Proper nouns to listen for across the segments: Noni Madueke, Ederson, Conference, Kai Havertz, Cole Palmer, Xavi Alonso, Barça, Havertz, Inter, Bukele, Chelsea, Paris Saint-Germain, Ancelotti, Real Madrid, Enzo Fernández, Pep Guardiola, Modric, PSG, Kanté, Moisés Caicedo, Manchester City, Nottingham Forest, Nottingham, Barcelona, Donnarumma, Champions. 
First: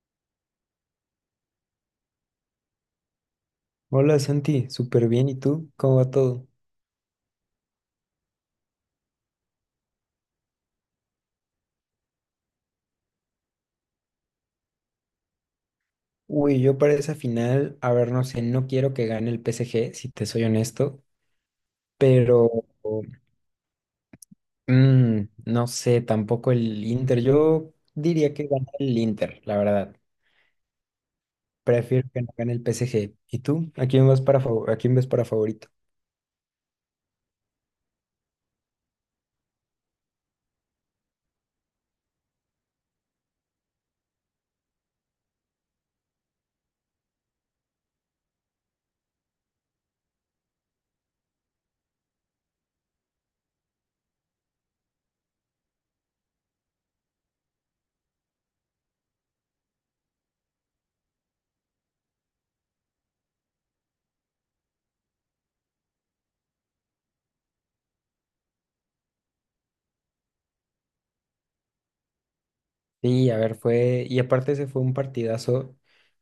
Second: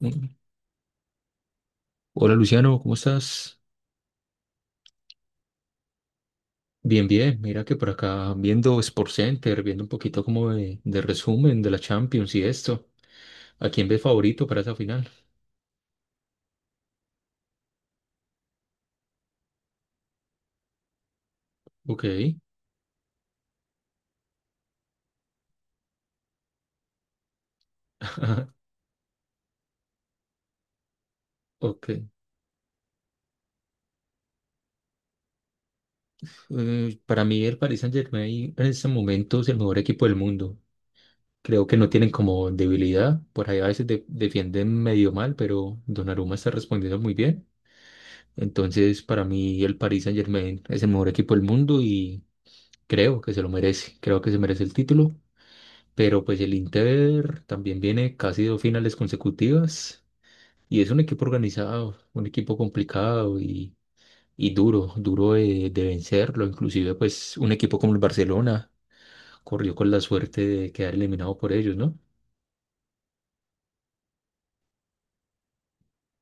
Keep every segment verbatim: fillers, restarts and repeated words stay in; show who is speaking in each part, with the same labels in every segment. Speaker 1: Mm. Hola Luciano, ¿cómo estás?
Speaker 2: Hola Santi, súper bien. ¿Y tú? ¿Cómo va todo?
Speaker 1: Bien, bien. Mira que por acá viendo Sport Center, viendo un poquito como de, de resumen de la Champions y esto. ¿A quién ves favorito para esa final?
Speaker 2: Uy, yo para esa final, a ver, no sé, no quiero que gane el P S G, si te soy honesto,
Speaker 1: Ok,
Speaker 2: pero mm, no sé, tampoco el Inter. Yo diría que gana el Inter, la verdad.
Speaker 1: ok.
Speaker 2: Prefiero que no gane el P S G. ¿Y tú? ¿A quién vas para fav- a quién ves para favorito?
Speaker 1: Eh, para mí el Paris Saint-Germain en este momento es el mejor equipo del mundo. Creo que no tienen como debilidad. Por ahí a veces de- defienden medio mal, pero Donnarumma está respondiendo muy bien. Entonces, para mí el Paris Saint-Germain es el mejor equipo del mundo y creo que se lo merece. Creo que se merece el título. Pero pues el Inter también viene casi dos finales consecutivas y es un equipo organizado, un equipo complicado y, y duro, duro de, de vencerlo. Inclusive pues un equipo como el Barcelona corrió con la suerte de quedar eliminado por ellos, ¿no?
Speaker 2: Sí, a ver, fue, y aparte ese fue un partidazo,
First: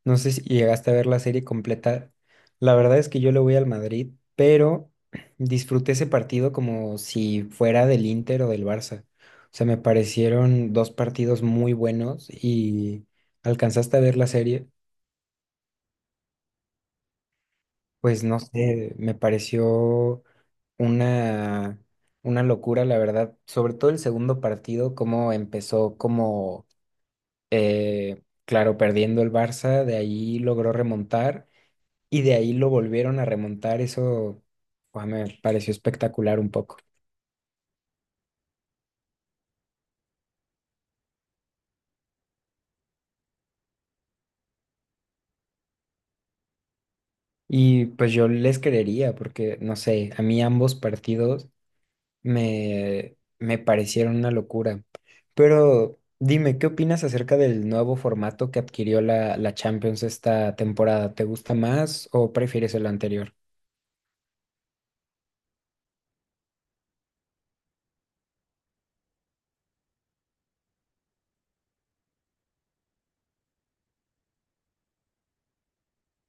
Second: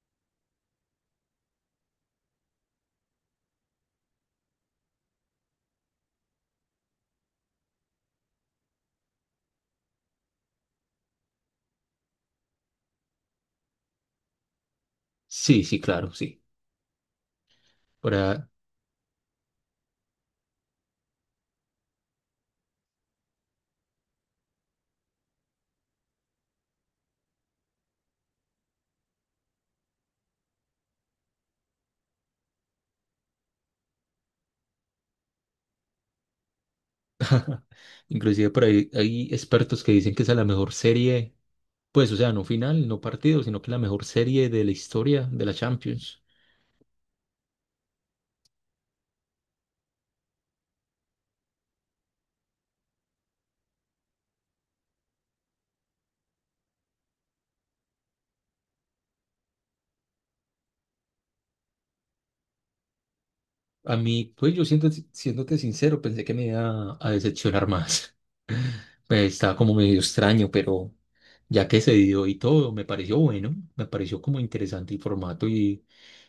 Speaker 2: no sé si llegaste a ver la serie completa, la verdad es que yo le voy al Madrid, pero disfruté ese partido como si fuera del Inter o del Barça, o sea, me parecieron dos partidos muy buenos y alcanzaste a ver la serie,
Speaker 1: Sí, sí, claro, sí.
Speaker 2: pues no
Speaker 1: Para,
Speaker 2: sé, me pareció una, una locura, la verdad, sobre todo el segundo partido, cómo empezó, como Eh, claro, perdiendo el Barça, de ahí logró remontar y de ahí lo volvieron a remontar. Eso, guau, me pareció espectacular un poco.
Speaker 1: inclusive por ahí hay expertos que dicen que esa es la mejor serie, pues o sea, no final, no partido, sino que la mejor serie de la historia de la Champions.
Speaker 2: Y pues yo les creería porque, no sé, a mí ambos partidos me, me parecieron una locura. Pero dime, ¿qué opinas acerca del nuevo formato que adquirió la, la Champions esta temporada? ¿Te gusta más o prefieres el anterior?
Speaker 1: A mí, pues yo siento, siéndote sincero, pensé que me iba a a decepcionar más. Pues estaba como medio extraño, pero ya que se dio y todo, me pareció bueno, me pareció como interesante el formato y,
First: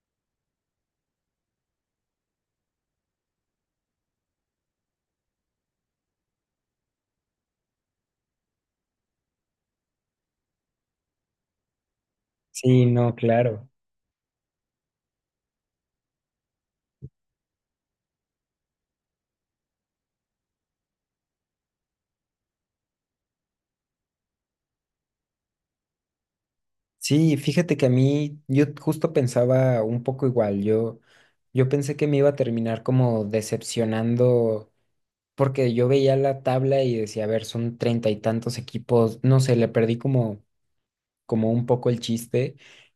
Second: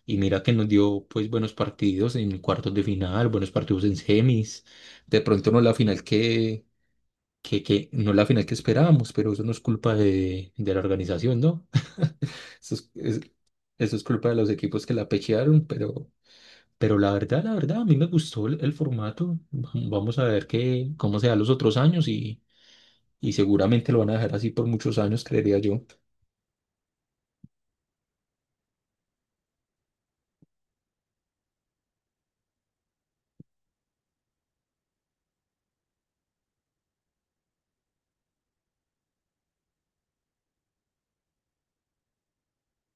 Speaker 1: y mira que nos dio pues buenos partidos en cuartos de final, buenos partidos en semis, de pronto no la final que, que, que no la final que esperábamos, pero eso no es culpa de, de la organización, ¿no? Eso
Speaker 2: Sí,
Speaker 1: es,
Speaker 2: no,
Speaker 1: es-
Speaker 2: claro.
Speaker 1: Eso es culpa de los equipos que la pechearon, pero, pero la verdad, la verdad, a mí me gustó el, el formato. Vamos a ver qué, cómo se da los otros años y seguramente lo van a dejar así por muchos años, creería yo.
Speaker 2: Sí, fíjate que a mí, yo justo pensaba un poco igual, yo, yo pensé que me iba a terminar como decepcionando, porque yo veía la tabla y decía, a ver, son treinta y tantos equipos, no sé, le perdí como como un poco el chiste,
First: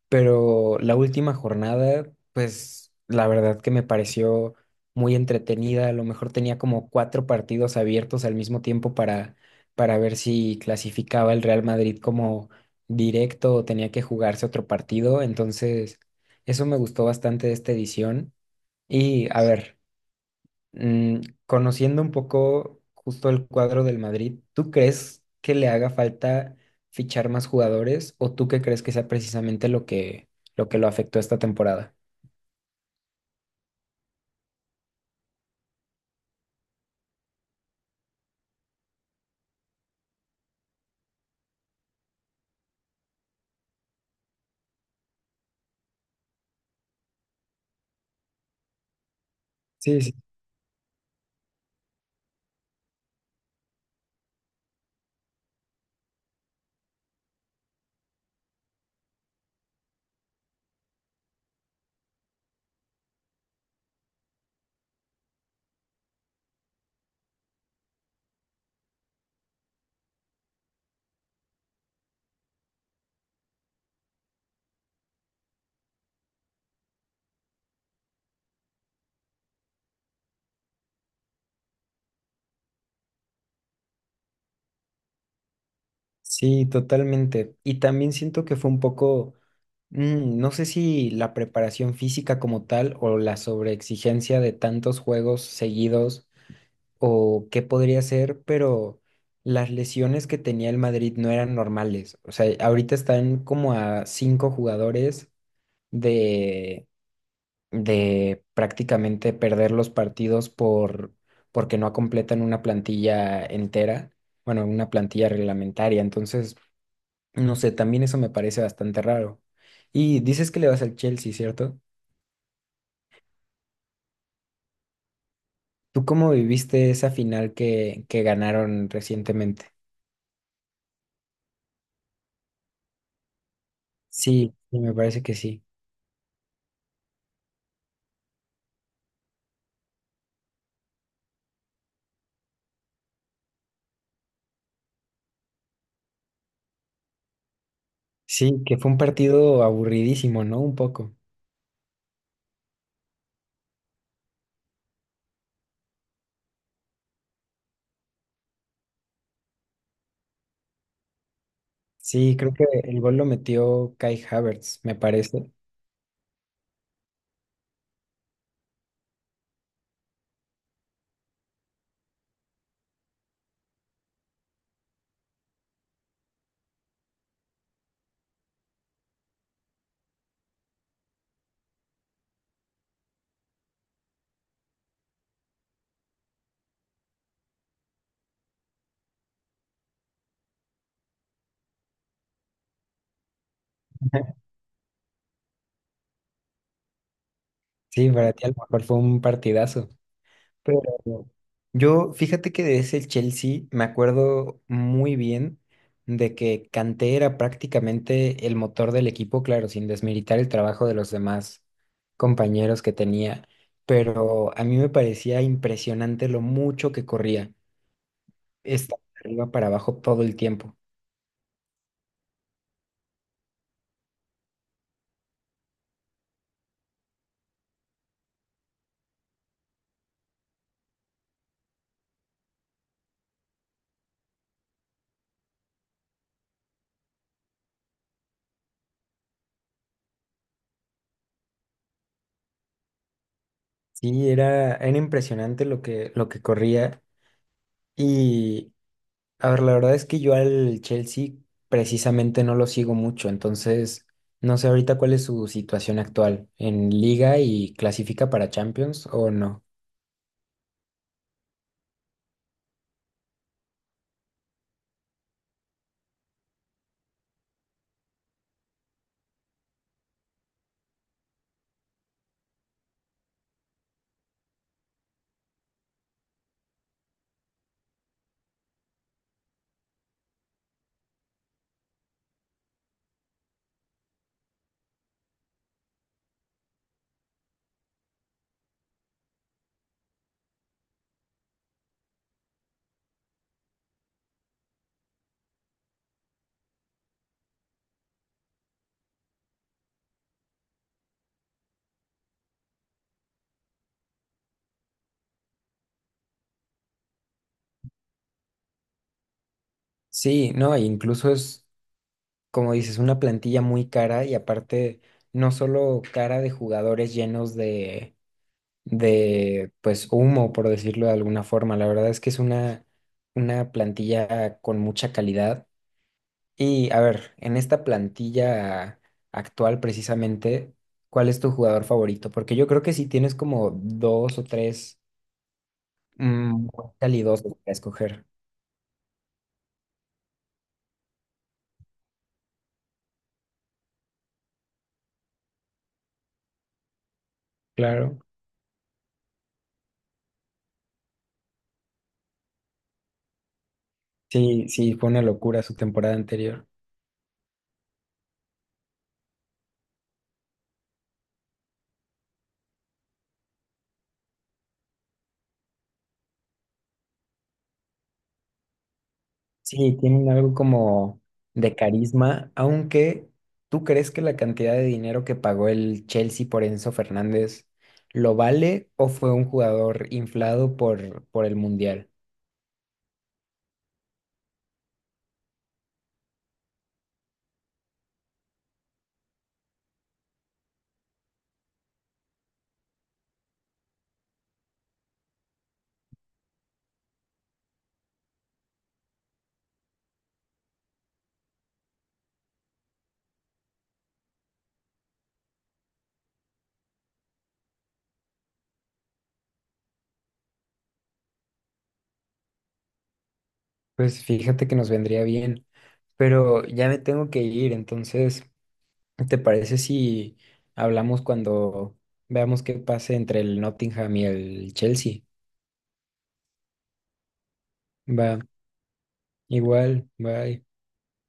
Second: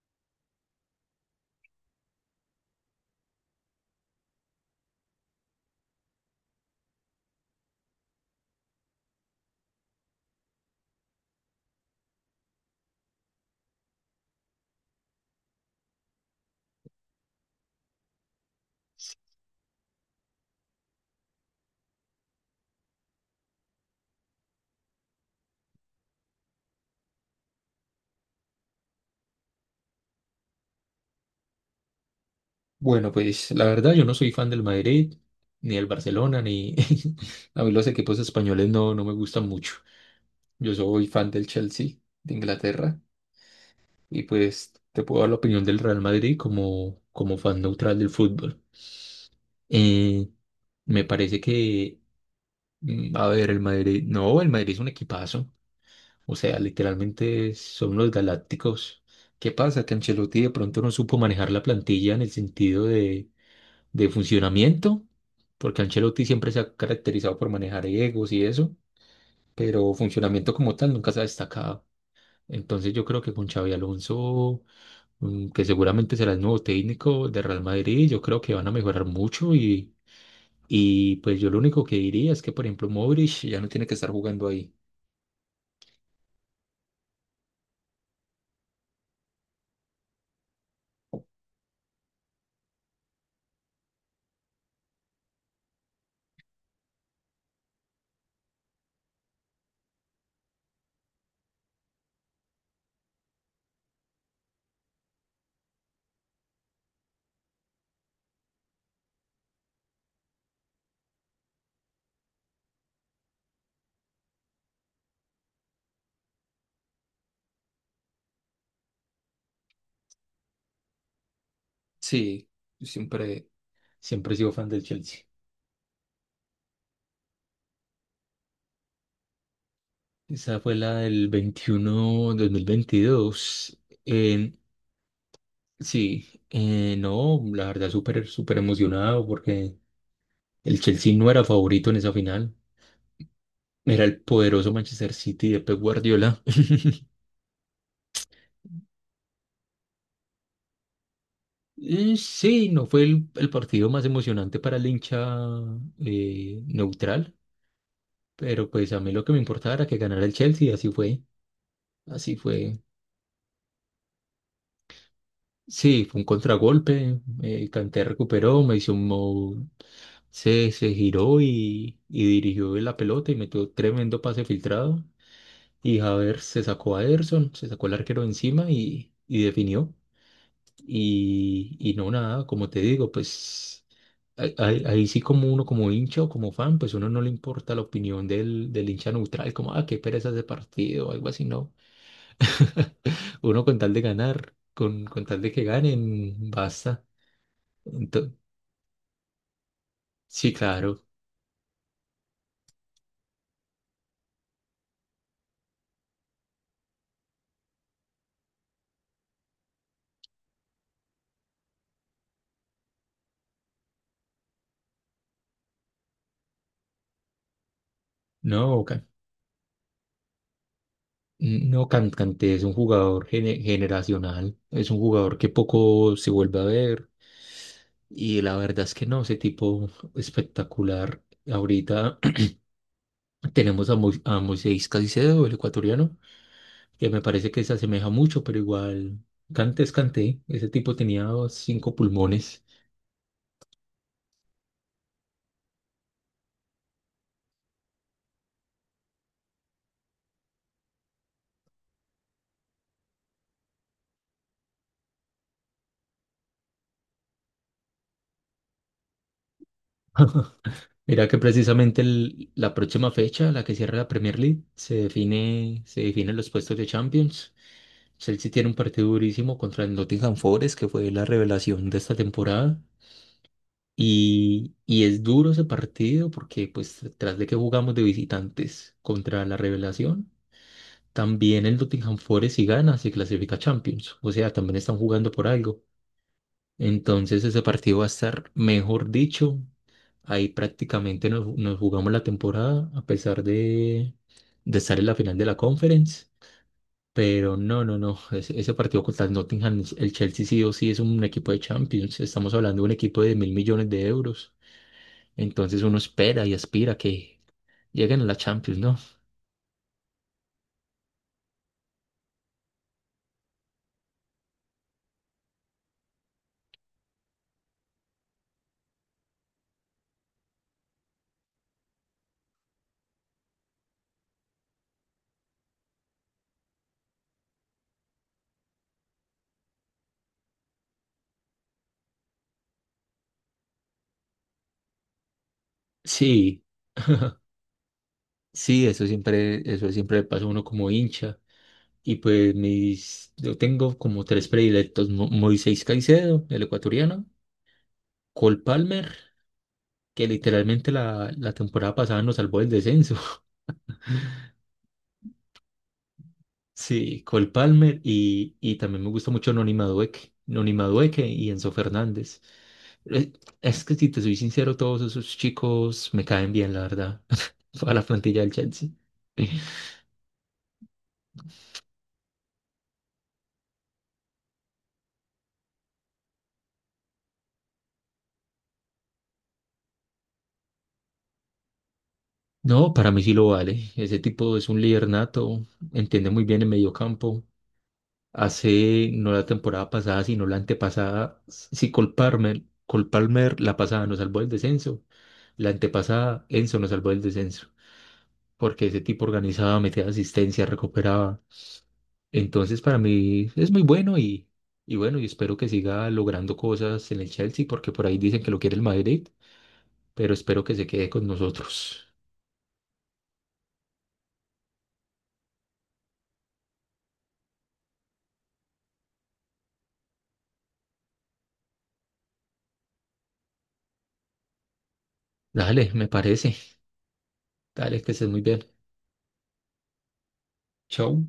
Speaker 2: pero la última jornada, pues la verdad que me pareció muy entretenida. A lo mejor tenía como cuatro partidos abiertos al mismo tiempo para, para ver si clasificaba el Real Madrid como directo o tenía que jugarse otro partido. Entonces, eso me gustó bastante de esta edición. Y a ver. Mm, conociendo un poco justo el cuadro del Madrid, ¿tú crees que le haga falta fichar más jugadores o tú qué crees que sea precisamente lo que lo que lo afectó esta temporada?
Speaker 1: Bueno, pues la verdad yo no soy fan del Madrid, ni del Barcelona, ni a mí los equipos españoles no, no me gustan mucho. Yo soy fan del Chelsea de Inglaterra y pues te puedo dar la opinión del Real Madrid como, como fan neutral del fútbol.
Speaker 2: Sí, sí,
Speaker 1: Eh, me parece que, mm, a ver, el Madrid, no, el Madrid es un equipazo. O sea, literalmente son los galácticos. ¿Qué pasa? Que Ancelotti de pronto no supo manejar la plantilla en el sentido de, de funcionamiento, porque Ancelotti siempre se ha caracterizado por manejar egos y eso, pero funcionamiento como tal nunca se ha destacado. Entonces yo creo que con Xavi Alonso, mm, que seguramente será el nuevo técnico de Real Madrid, yo creo que van a mejorar mucho y, y pues yo lo único que diría es que, por ejemplo, Modric ya no tiene que estar jugando ahí.
Speaker 2: sí, totalmente. Y también siento que fue un poco, mm, no sé si la preparación física como tal o la sobreexigencia de tantos juegos seguidos o qué podría ser, pero las lesiones que tenía el Madrid no eran normales. O sea, ahorita están como a cinco jugadores de, de prácticamente perder los partidos por, porque no completan una plantilla entera, bueno, una plantilla reglamentaria. Entonces, no sé, también eso me parece bastante raro. Y dices que le vas al Chelsea, ¿cierto?
Speaker 1: Sí, yo siempre, siempre he sido fan del Chelsea.
Speaker 2: ¿Tú cómo viviste esa final que, que ganaron recientemente?
Speaker 1: Esa fue la del veintiuno dos mil veintidós. Eh,
Speaker 2: Sí, sí, me parece que sí.
Speaker 1: sí, eh, no, la verdad súper, súper emocionado porque el Chelsea no era favorito en esa final. Era el poderoso Manchester City de Pep Guardiola.
Speaker 2: Sí, que fue un partido aburridísimo, ¿no? Un poco.
Speaker 1: Eh, Sí, no fue el, el partido más emocionante para el hincha eh, neutral, pero pues a mí lo que me importaba era que ganara el Chelsea, así fue,
Speaker 2: Sí,
Speaker 1: así
Speaker 2: creo que
Speaker 1: fue.
Speaker 2: el gol lo metió Kai Havertz, me parece.
Speaker 1: Sí, fue un contragolpe, eh, Kanté recuperó, me hizo. Se, se giró y, y dirigió la pelota y metió tremendo pase filtrado. Y Havertz se sacó a Ederson, se sacó el arquero encima y, y definió. Y, y no nada, como te digo, pues ahí, ahí- ahí sí como uno como hincha o como fan, pues uno no le importa la opinión del, del hincha neutral, como, ah, qué pereza ese partido o algo así, no. Uno con tal de ganar, con, con tal de que ganen, basta.
Speaker 2: Sí,
Speaker 1: Ento-
Speaker 2: para ti a lo mejor fue un partidazo.
Speaker 1: sí,
Speaker 2: Pero
Speaker 1: claro.
Speaker 2: yo, fíjate que de ese Chelsea me acuerdo muy bien de que Kanté era prácticamente el motor del equipo, claro, sin desmeritar el trabajo de los demás compañeros que tenía. Pero a mí me parecía impresionante lo mucho que corría.
Speaker 1: No,
Speaker 2: Estaba de arriba para abajo todo el tiempo.
Speaker 1: no, Can- Kanté es un jugador gene- generacional, es un jugador que poco se vuelve a ver y la verdad es que no, ese tipo espectacular. Ahorita tenemos a, Mo- a Moisés Caicedo, el ecuatoriano, que me parece que se asemeja mucho, pero igual Kanté es Kanté, ese tipo tenía cinco pulmones.
Speaker 2: Sí, era, era impresionante lo que, lo que corría. Y, a ver, la verdad es que yo al Chelsea precisamente no lo sigo mucho, entonces no sé ahorita cuál es su situación actual en liga y clasifica para Champions o no.
Speaker 1: Mira que precisamente el- la próxima fecha, la que cierra la Premier League, se define, se definen los puestos de Champions. Chelsea tiene un partido durísimo contra el Nottingham Forest, que fue la revelación de esta temporada. Y, y es duro ese partido porque, pues, tras de que jugamos de visitantes contra la revelación, también el Nottingham Forest, si gana, se clasifica a Champions. O sea, también están jugando por algo. Entonces, ese partido va a estar, mejor dicho, ahí prácticamente nos, nos jugamos la temporada, a pesar de, de estar en la final de la Conference. Pero no, no, no. Ese, ese partido contra el Nottingham, el Chelsea sí o sí es un equipo de Champions. Estamos hablando de un equipo de mil millones de euros. Entonces uno espera y aspira que lleguen a la Champions, ¿no?
Speaker 2: Sí, no, e incluso es, como dices, una plantilla muy cara y aparte no solo cara de jugadores llenos de, de, pues, humo, por decirlo de alguna forma. La verdad es que es una, una plantilla con mucha calidad. Y a ver, en esta plantilla actual precisamente, ¿cuál es tu jugador favorito? Porque yo creo que sí tienes como dos o tres mm,
Speaker 1: Sí,
Speaker 2: muy calidosos para escoger.
Speaker 1: sí, eso siempre, eso siempre le pasa a uno como hincha. Y pues mis, yo tengo como tres predilectos, Mo- Moisés Caicedo, el ecuatoriano,
Speaker 2: Claro.
Speaker 1: Cole Palmer, que literalmente la, la temporada pasada nos salvó del descenso.
Speaker 2: Sí, sí, fue una locura su temporada anterior.
Speaker 1: Sí, Cole Palmer y, y también me gusta mucho Noni Madueke, Noni Madueke y Enzo Fernández. Eh, Es que si te soy sincero, todos esos chicos me caen bien, la verdad, a la plantilla del Chelsea.
Speaker 2: Sí, tienen algo como de carisma, aunque ¿tú crees que la cantidad de dinero que pagó el Chelsea por Enzo Fernández lo vale o fue un jugador inflado por, por el Mundial?
Speaker 1: No, para mí sí lo vale. Ese tipo es un líder nato, entiende muy bien el mediocampo. Hace, no la temporada pasada, sino la antepasada, si Cole Palmer, Cole Palmer la pasada nos salvó del descenso, la antepasada Enzo nos salvó del descenso, porque ese tipo organizaba, metía asistencia, recuperaba. Entonces, para mí es muy bueno y, y bueno, y espero que siga logrando cosas en el Chelsea, porque por ahí dicen que lo quiere el Madrid, pero espero que se quede con nosotros.
Speaker 2: Pues fíjate que nos vendría bien. Pero ya me tengo que ir, entonces, ¿te parece si hablamos cuando veamos qué pase entre el Nottingham y el Chelsea?
Speaker 1: Dale, me parece. Dale, que estés
Speaker 2: Va,
Speaker 1: muy bien.
Speaker 2: igual, bye.
Speaker 1: Chao.